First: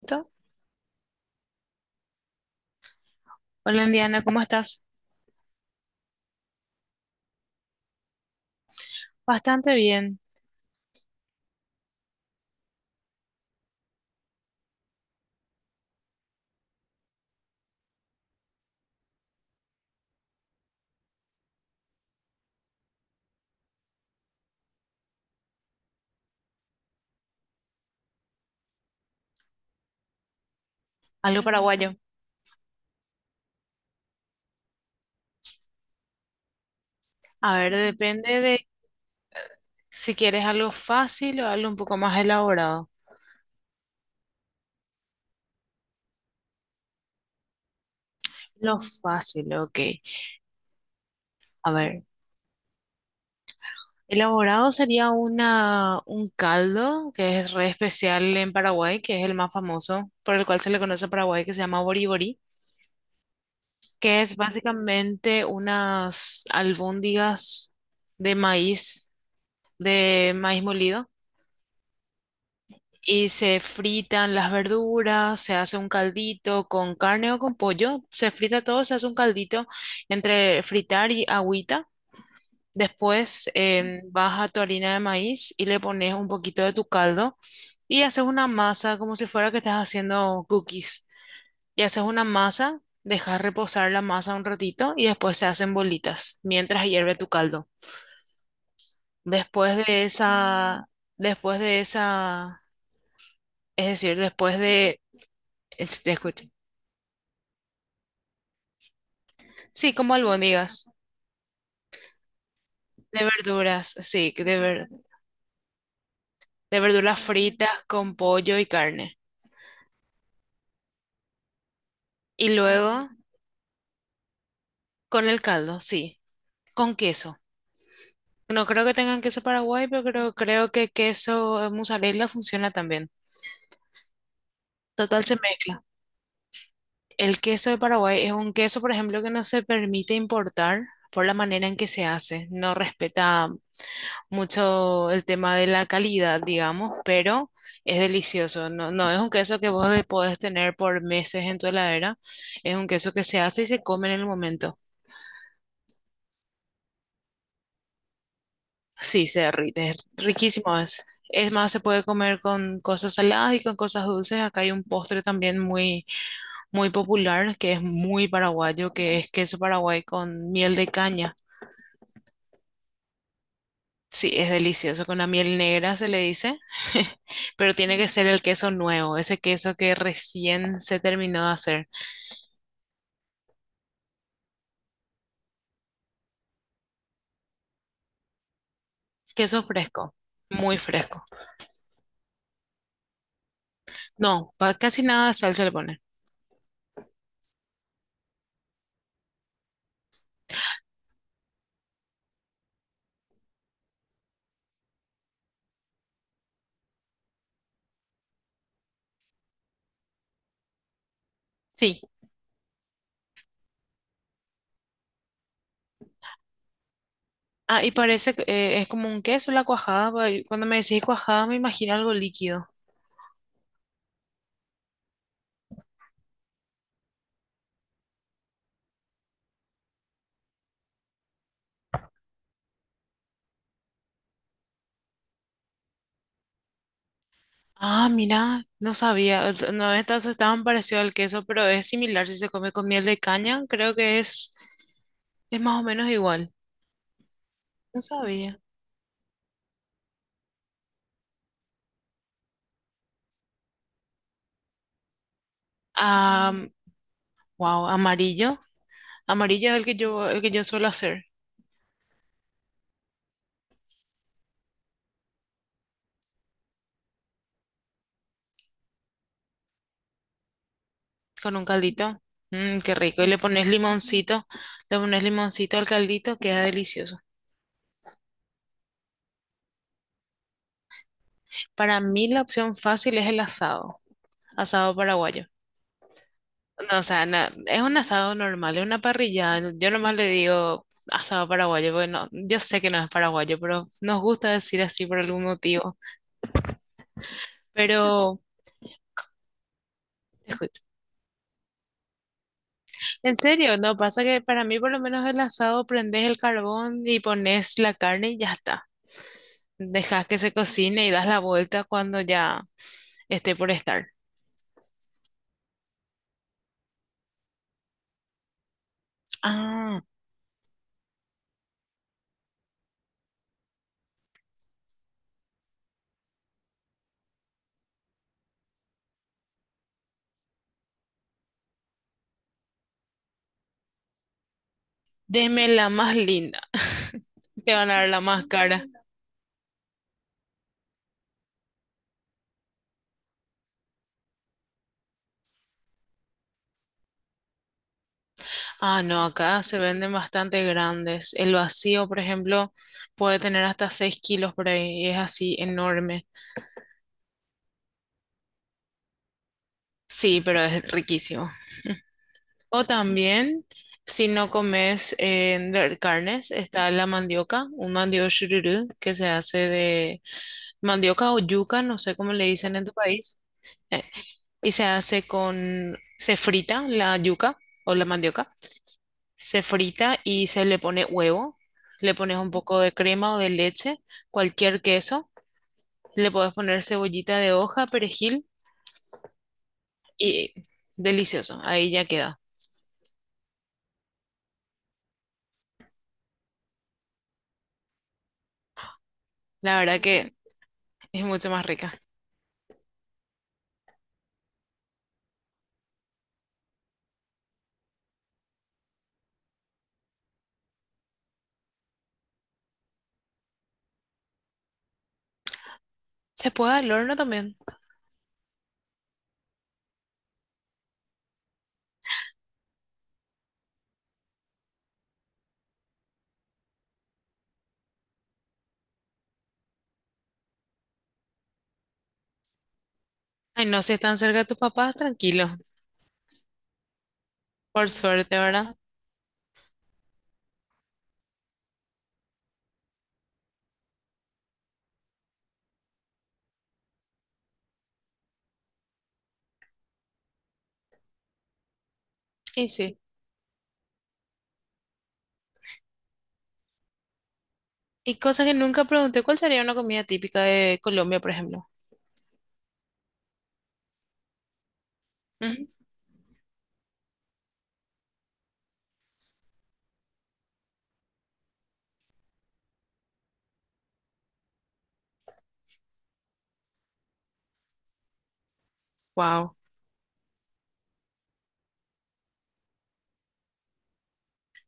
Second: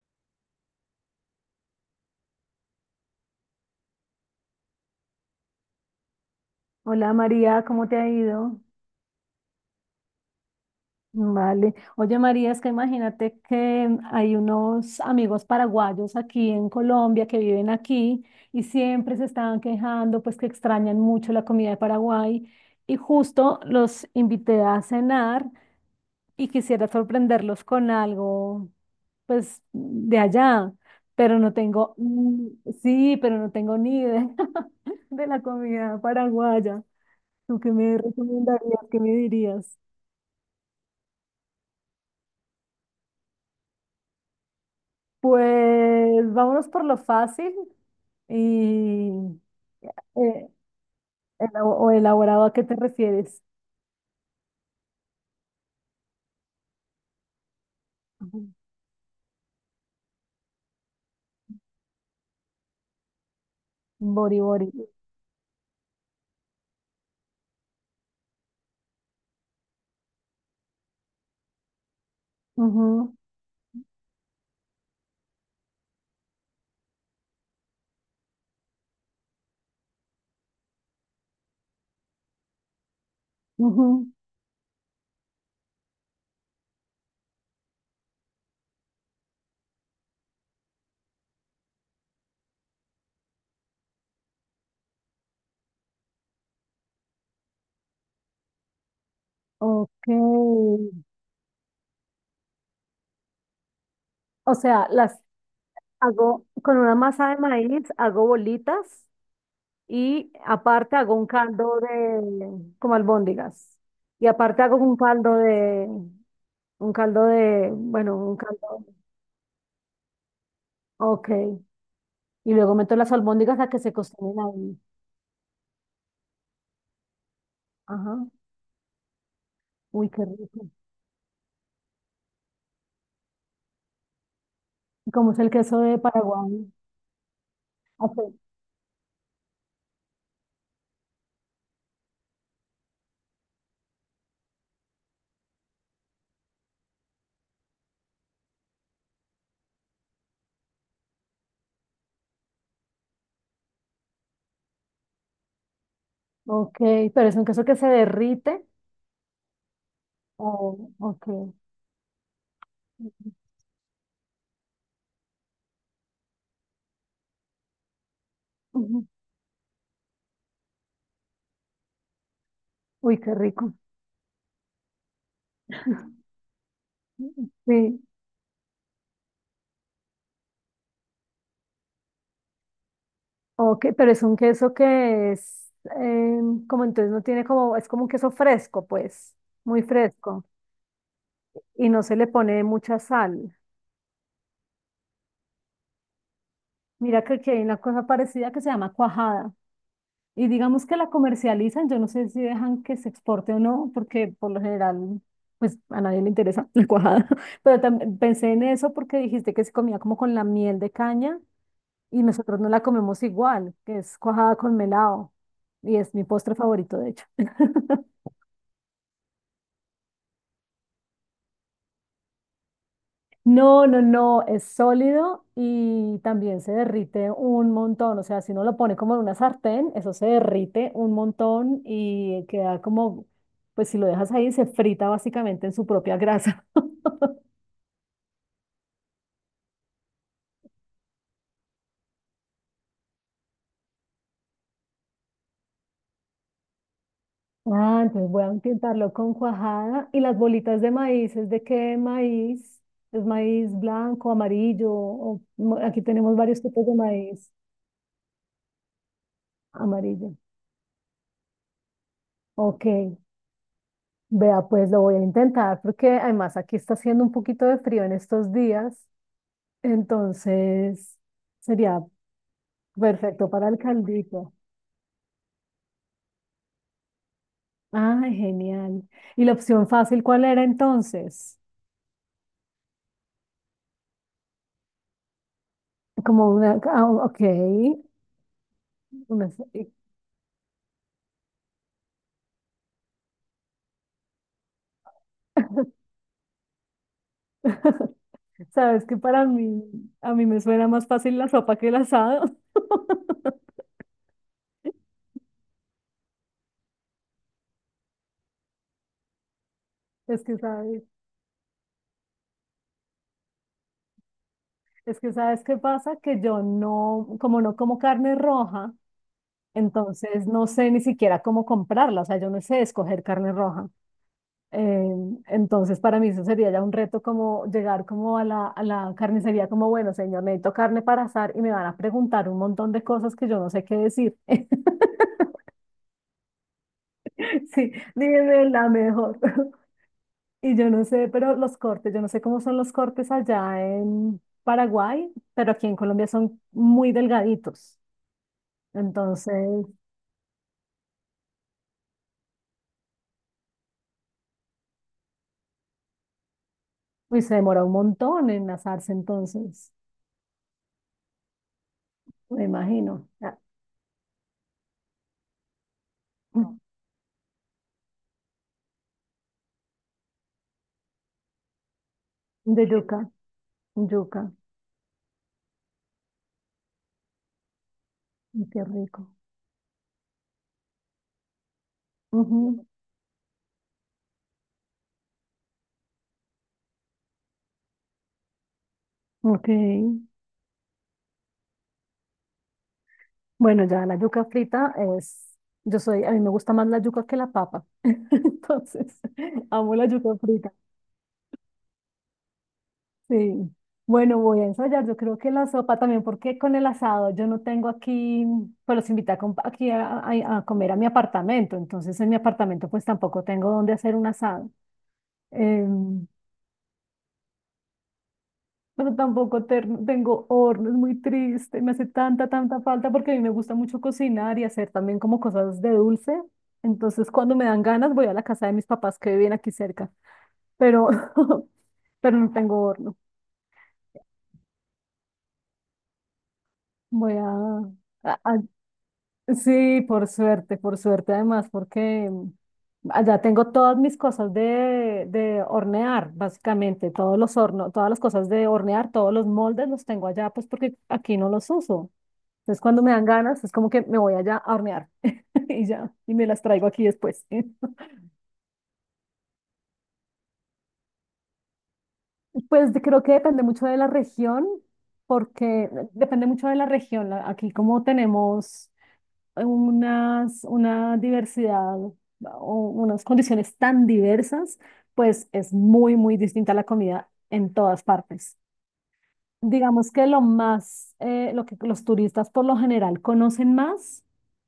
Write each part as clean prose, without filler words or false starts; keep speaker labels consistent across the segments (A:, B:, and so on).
A: Perfecto. Hola, Indiana, ¿cómo estás?
B: Hola María, ¿cómo te ha ido?
A: Bastante bien.
B: Vale. Oye María, es que imagínate que hay unos amigos paraguayos aquí en Colombia que viven aquí y siempre se estaban quejando, pues que extrañan mucho la comida de Paraguay y justo los invité a cenar y quisiera sorprenderlos con algo, pues de allá, pero
A: Algo
B: no
A: paraguayo.
B: tengo, ni- sí, pero no tengo ni idea de la comida paraguaya.
A: A
B: ¿Tú qué
A: ver,
B: me
A: depende de
B: recomendarías? ¿Qué me dirías?
A: si quieres algo fácil o algo un poco más elaborado.
B: Pues vámonos por lo fácil
A: Lo
B: y
A: fácil, ok.
B: eh,
A: A
B: o
A: ver,
B: elaborado a qué te refieres.
A: elaborado sería un caldo que es re especial
B: Ujú.
A: en Paraguay, que es el más famoso, por el cual se le conoce a Paraguay, que se llama boriborí, que es
B: Bori bori.
A: básicamente unas albóndigas de maíz, de maíz molido.
B: Ujú,
A: Y se fritan las verduras, se hace un caldito con carne o con pollo, se frita todo, se hace un caldito entre fritar y agüita. Después
B: ujú.
A: vas a tu harina de maíz y le pones un poquito de tu caldo y haces una masa como si fuera que estás haciendo cookies. Y haces una masa, dejas reposar la masa un ratito y después se hacen bolitas mientras hierve tu caldo. Después de
B: Ok.
A: esa, después de esa, es decir,
B: O
A: después
B: sea,
A: de,
B: las
A: es- Te escucho.
B: hago con una masa de maíz, hago bolitas
A: Sí, como
B: y
A: albóndigas
B: aparte hago un caldo de como
A: de
B: albóndigas.
A: verduras,
B: Y
A: sí,
B: aparte hago
A: de
B: un
A: verduras
B: caldo
A: fritas
B: de,
A: con
B: bueno, un
A: pollo y
B: caldo.
A: carne.
B: Ok.
A: Y
B: Y luego meto
A: luego
B: las albóndigas a que se cocinen ahí.
A: con el caldo, sí, con queso.
B: Ajá.
A: No creo que tengan queso Paraguay, pero
B: Uy, qué
A: creo,
B: rico.
A: creo que queso mozzarella funciona también.
B: ¿Y
A: Total,
B: ¿Cómo
A: se
B: es el queso
A: mezcla.
B: de Paraguay?
A: El queso de
B: Ok,
A: Paraguay es un queso, por ejemplo, que no se permite importar por la manera en que se hace. No respeta mucho el tema de la calidad, digamos, pero es delicioso. No, no es un queso que podés tener por meses en tu heladera, es un queso que se hace y se come en el momento.
B: ok, pero es un queso que se derrite.
A: Sí, se derrite, es riquísimo.
B: Oh, ok.
A: Es más, se puede comer con cosas saladas y con cosas dulces. Acá hay un postre también muy, muy popular que es muy paraguayo,
B: Ujú.
A: que es queso paraguay con miel de caña.
B: Uy, qué rico.
A: Sí, es delicioso. Con la miel negra se le dice, pero tiene
B: Sí,
A: que ser el queso nuevo, ese queso que recién se terminó de hacer.
B: ok, pero es un queso que es eh, como entonces no tiene como, es como un queso fresco, pues,
A: Queso
B: muy
A: fresco,
B: fresco.
A: muy fresco.
B: Y no se le pone mucha sal.
A: No, casi nada de sal se le pone.
B: Mira que aquí hay una cosa parecida que se llama cuajada. Y digamos que la comercializan, yo no sé si dejan que se exporte o no, porque por lo general, pues a nadie le interesa la cuajada. Pero también pensé en eso porque dijiste que se comía como con la miel de caña
A: Sí.
B: y nosotros no la comemos igual, que es cuajada con melado. Y es mi postre favorito, de hecho.
A: Ah, y parece que es como un queso la cuajada. Cuando me decís cuajada me imagino algo líquido.
B: No, no, no, es sólido y también se derrite un montón. O sea, si uno lo pone como en una sartén, eso se derrite un montón y queda como, pues si lo dejas ahí, se frita básicamente en su propia grasa.
A: Ah, mira, no sabía. O sea, no, estas estaban parecido al queso, pero es similar si se come con miel de caña. Es más o menos igual. No
B: Ah, entonces voy a
A: sabía.
B: intentarlo con cuajada. ¿Y las bolitas de maíz? ¿Es de qué maíz? ¿Es maíz blanco, amarillo? Aquí tenemos
A: Ah,
B: varios tipos de maíz
A: wow, amarillo. Amarillo es
B: amarillo.
A: el que yo suelo hacer
B: Ok. Vea, pues lo voy a intentar porque además aquí está haciendo un poquito de frío en estos días, entonces
A: con un
B: sería
A: caldito. Mm, qué rico. Y
B: perfecto para el caldito.
A: le pones limoncito al caldito, queda delicioso.
B: Ah, genial. ¿Y la opción fácil cuál era entonces?
A: Para mí la opción fácil es el asado, asado paraguayo.
B: Como una,
A: No, o
B: ah,
A: sea, no,
B: ok,
A: es un asado normal, es una
B: una,
A: parrilla. Yo nomás le digo asado paraguayo, porque yo sé que no es paraguayo, pero nos gusta decir así por algún motivo. Pero,
B: sabes que para mí, a mí me
A: escucha,
B: suena más fácil la sopa que el asado.
A: en serio, no pasa que para mí por lo menos el asado prendes el carbón y pones la carne y ya está. Dejas que
B: Es
A: se
B: que sabes,
A: cocine y das la vuelta cuando ya esté por estar.
B: es que sabes qué pasa, que yo no, como no como carne roja,
A: Ah,
B: entonces no sé ni siquiera cómo comprarla, o sea, yo no sé escoger carne roja. Eh, entonces para mí eso sería ya un reto como llegar como a a la carnicería como, bueno, señor, necesito carne para asar y me van a preguntar un montón de cosas que yo no sé qué decir.
A: deme la más linda. Te van
B: Sí,
A: a dar la más
B: dime
A: cara.
B: la mejor. Y yo no sé, pero los cortes, yo no sé cómo son los cortes allá en Paraguay, pero aquí en Colombia son muy delgaditos.
A: Ah, no,
B: Entonces,
A: acá se venden bastante grandes. El vacío, por ejemplo, puede tener hasta 6 kilos por ahí. Y es así enorme.
B: uy, se demora un montón en asarse entonces,
A: Sí, pero es riquísimo.
B: me
A: O
B: imagino. Ah,
A: también, si no comes carnes, está la mandioca, un mandioca shururu que se hace de mandioca o yuca, no sé cómo le dicen
B: de
A: en tu
B: yuca,
A: país.
B: yuca,
A: Y se frita la yuca o la mandioca,
B: y qué rico.
A: se frita y se le pone huevo, le pones un poco
B: Ujú,
A: de crema o de leche, cualquier queso, le puedes poner cebollita de hoja, perejil
B: ok,
A: y delicioso, ahí ya queda.
B: bueno, ya la yuca frita es, yo soy, a mí me gusta más la yuca que la papa, entonces
A: La
B: amo
A: verdad
B: la
A: que
B: yuca frita,
A: es mucho más rica.
B: sí. Bueno, voy a ensayar, yo creo que la sopa también, porque con el asado yo no tengo aquí, pues los invité a com- aquí a comer a mi apartamento, entonces en mi apartamento pues tampoco tengo dónde hacer un asado. Em,
A: Se puede al horno también.
B: pero tampoco ter- tengo horno, es muy triste, me hace tanta, tanta falta porque a mí me gusta mucho cocinar y hacer también como cosas de dulce. Entonces, cuando me dan ganas, voy a la casa de mis papás que viven aquí cerca, pero, pero no tengo horno.
A: Ay, no, si están cerca de tus papás, tranquilo,
B: Voy
A: por suerte, ¿verdad?
B: a- Sí, por suerte además, porque allá tengo todas mis cosas de hornear, básicamente, todos los hornos, todas las cosas de hornear, todos los moldes los tengo allá, pues porque aquí no los uso.
A: Y
B: Entonces,
A: sí.
B: cuando me dan ganas, es como que me voy allá a hornear y ya, y me las traigo aquí después.
A: Y cosas que nunca pregunté, ¿cuál sería una comida típica de Colombia, por ejemplo?
B: Creo que depende mucho de la región, porque depende mucho de la región. Aquí como tenemos unas, una diversidad o unas condiciones tan diversas, pues es muy, muy distinta la comida en todas partes.
A: Wow.
B: Digamos que lo más, lo que los turistas por lo general conocen más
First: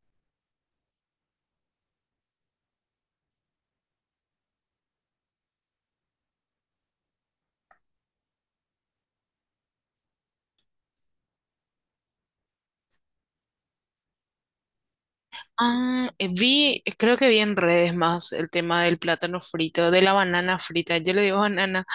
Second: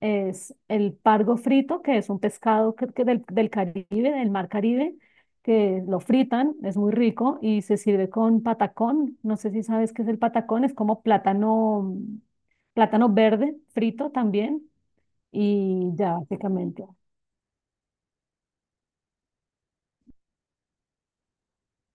B: es el pargo frito, que es un pescado que del, del Caribe, del mar Caribe, que lo fritan, es muy rico y se sirve con patacón. No sé si sabes qué es el patacón, es como plátano, plátano verde frito también y
A: Ah,
B: ya
A: vi,
B: básicamente.
A: creo que vi en redes más el tema del plátano frito, de la banana frita. Yo le digo banana,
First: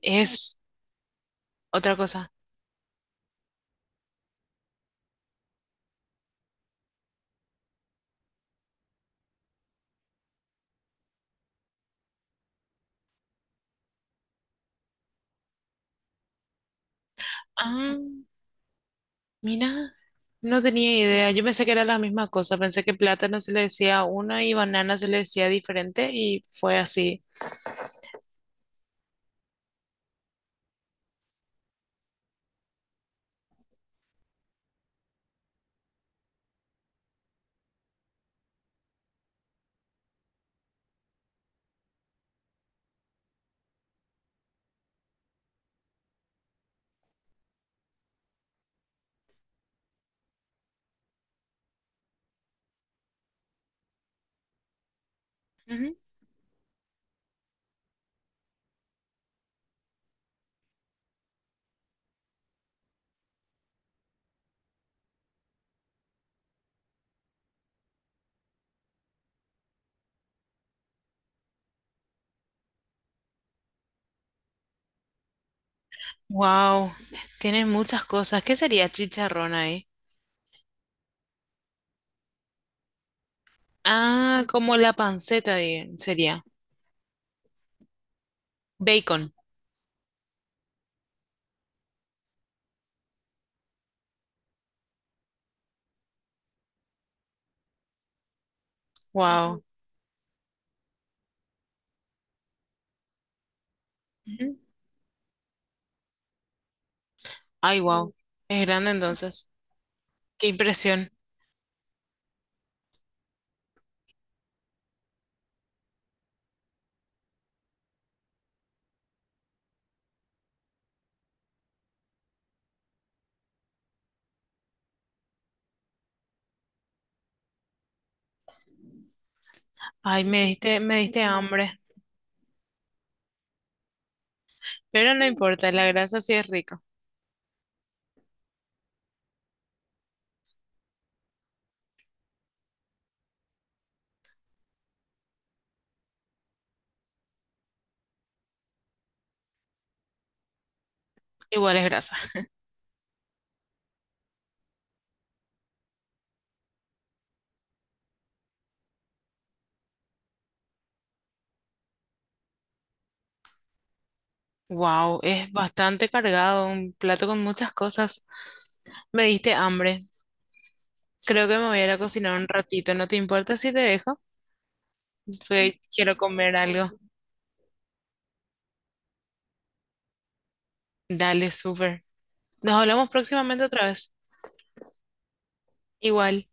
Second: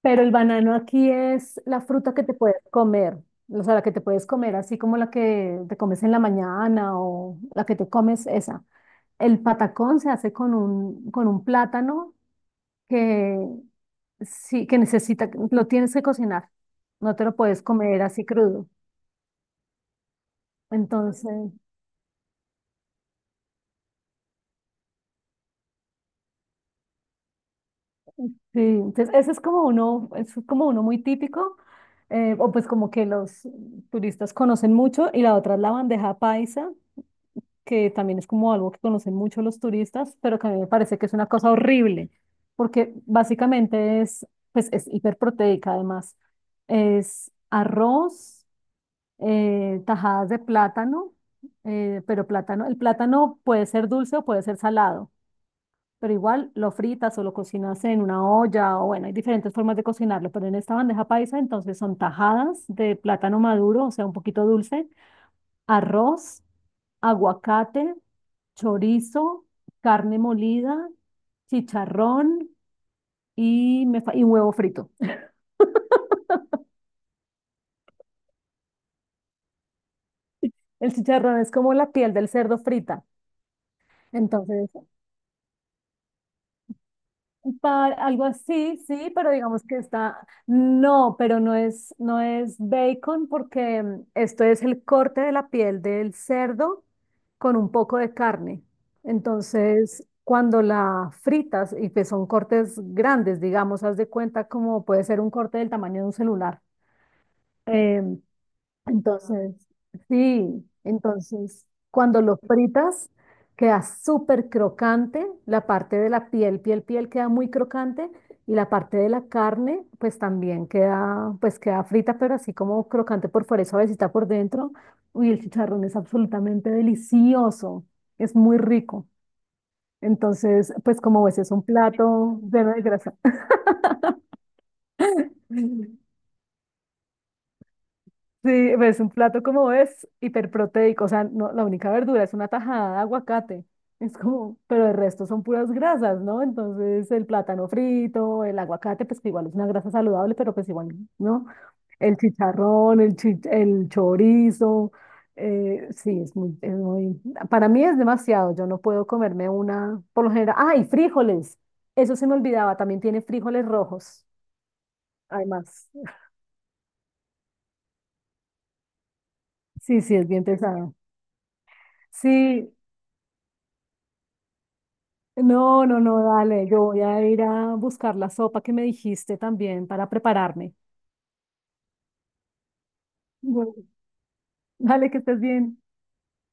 B: Pero el
A: es
B: banano aquí es la
A: otra
B: fruta que
A: cosa.
B: te puedes comer, o sea, la que te puedes comer, así como la que te comes en la mañana o la que te comes esa. El patacón se hace con un plátano que sí, que necesita, lo tienes que cocinar, no te lo puedes
A: Ah,
B: comer así crudo.
A: mira, no tenía idea. Yo
B: Entonces,
A: pensé que era la misma cosa. Pensé que plátano se le decía a uno y banana se le decía diferente y fue así.
B: sí, entonces ese es como uno muy típico, o pues como que los turistas conocen mucho, y la otra es la bandeja paisa que también es como algo que conocen mucho los turistas, pero que a mí me parece que es una cosa horrible, porque básicamente es, pues es hiperproteica además. Es arroz, tajadas de plátano, pero plátano, el plátano puede ser dulce o puede ser salado, pero igual lo fritas o lo cocinas en una olla, o bueno, hay diferentes formas de cocinarlo, pero en esta bandeja paisa entonces son tajadas de plátano maduro, o sea, un poquito dulce, arroz, aguacate, chorizo, carne molida, chicharrón y huevo frito.
A: Wow, tienes muchas cosas. ¿Qué sería chicharrón ahí?
B: El chicharrón es como la piel del cerdo frita.
A: Ah,
B: Entonces,
A: como la panceta sería.
B: para algo así, sí, pero
A: Bacon.
B: digamos que está, no, pero no es, no es bacon porque esto es el corte de la piel del cerdo con un poco de carne.
A: Wow.
B: Entonces, cuando la fritas, y que son cortes grandes, digamos, haz de cuenta como puede ser un corte del tamaño de un celular.
A: Ay, wow.
B: em,
A: Es grande entonces.
B: entonces,
A: Qué
B: sí,
A: impresión.
B: entonces cuando lo fritas queda súper crocante, la parte de la piel, piel queda muy crocante y la parte de la carne pues también queda, pues queda frita, pero así como crocante por fuera y suavecita por dentro. Uy, el chicharrón es absolutamente delicioso, es muy rico.
A: Ay,
B: Entonces,
A: me
B: pues
A: diste
B: como ves, es un
A: hambre.
B: plato lleno de grasa.
A: Pero no importa, la grasa sí es rica.
B: Sí, pues un plato como es hiperproteico, o sea, no, la única verdura es una tajada de aguacate. Es como, pero el resto son puras grasas, ¿no? Entonces, el plátano frito, el aguacate, pues que igual es una grasa saludable, pero pues igual, ¿no?
A: Igual es grasa.
B: El chicharrón, el chorizo, sí, es muy, para mí es demasiado, yo no puedo comerme una, por lo general, ¡ay, frijoles! Eso se me olvidaba, también tiene frijoles rojos,
A: Wow, es
B: además.
A: bastante cargado, un plato con muchas cosas. Me diste
B: Sí,
A: hambre.
B: sí, es bien pesado.
A: Creo que me voy a ir a cocinar un
B: Sí,
A: ratito. ¿No te importa si te dejo? Porque
B: no, no,
A: quiero
B: no,
A: comer
B: dale, yo
A: algo.
B: voy a ir a buscar la sopa que me dijiste también para prepararme.
A: Dale, súper. Nos hablamos próximamente
B: Bueno.
A: otra vez.
B: Dale, que estés bien.
A: Igual.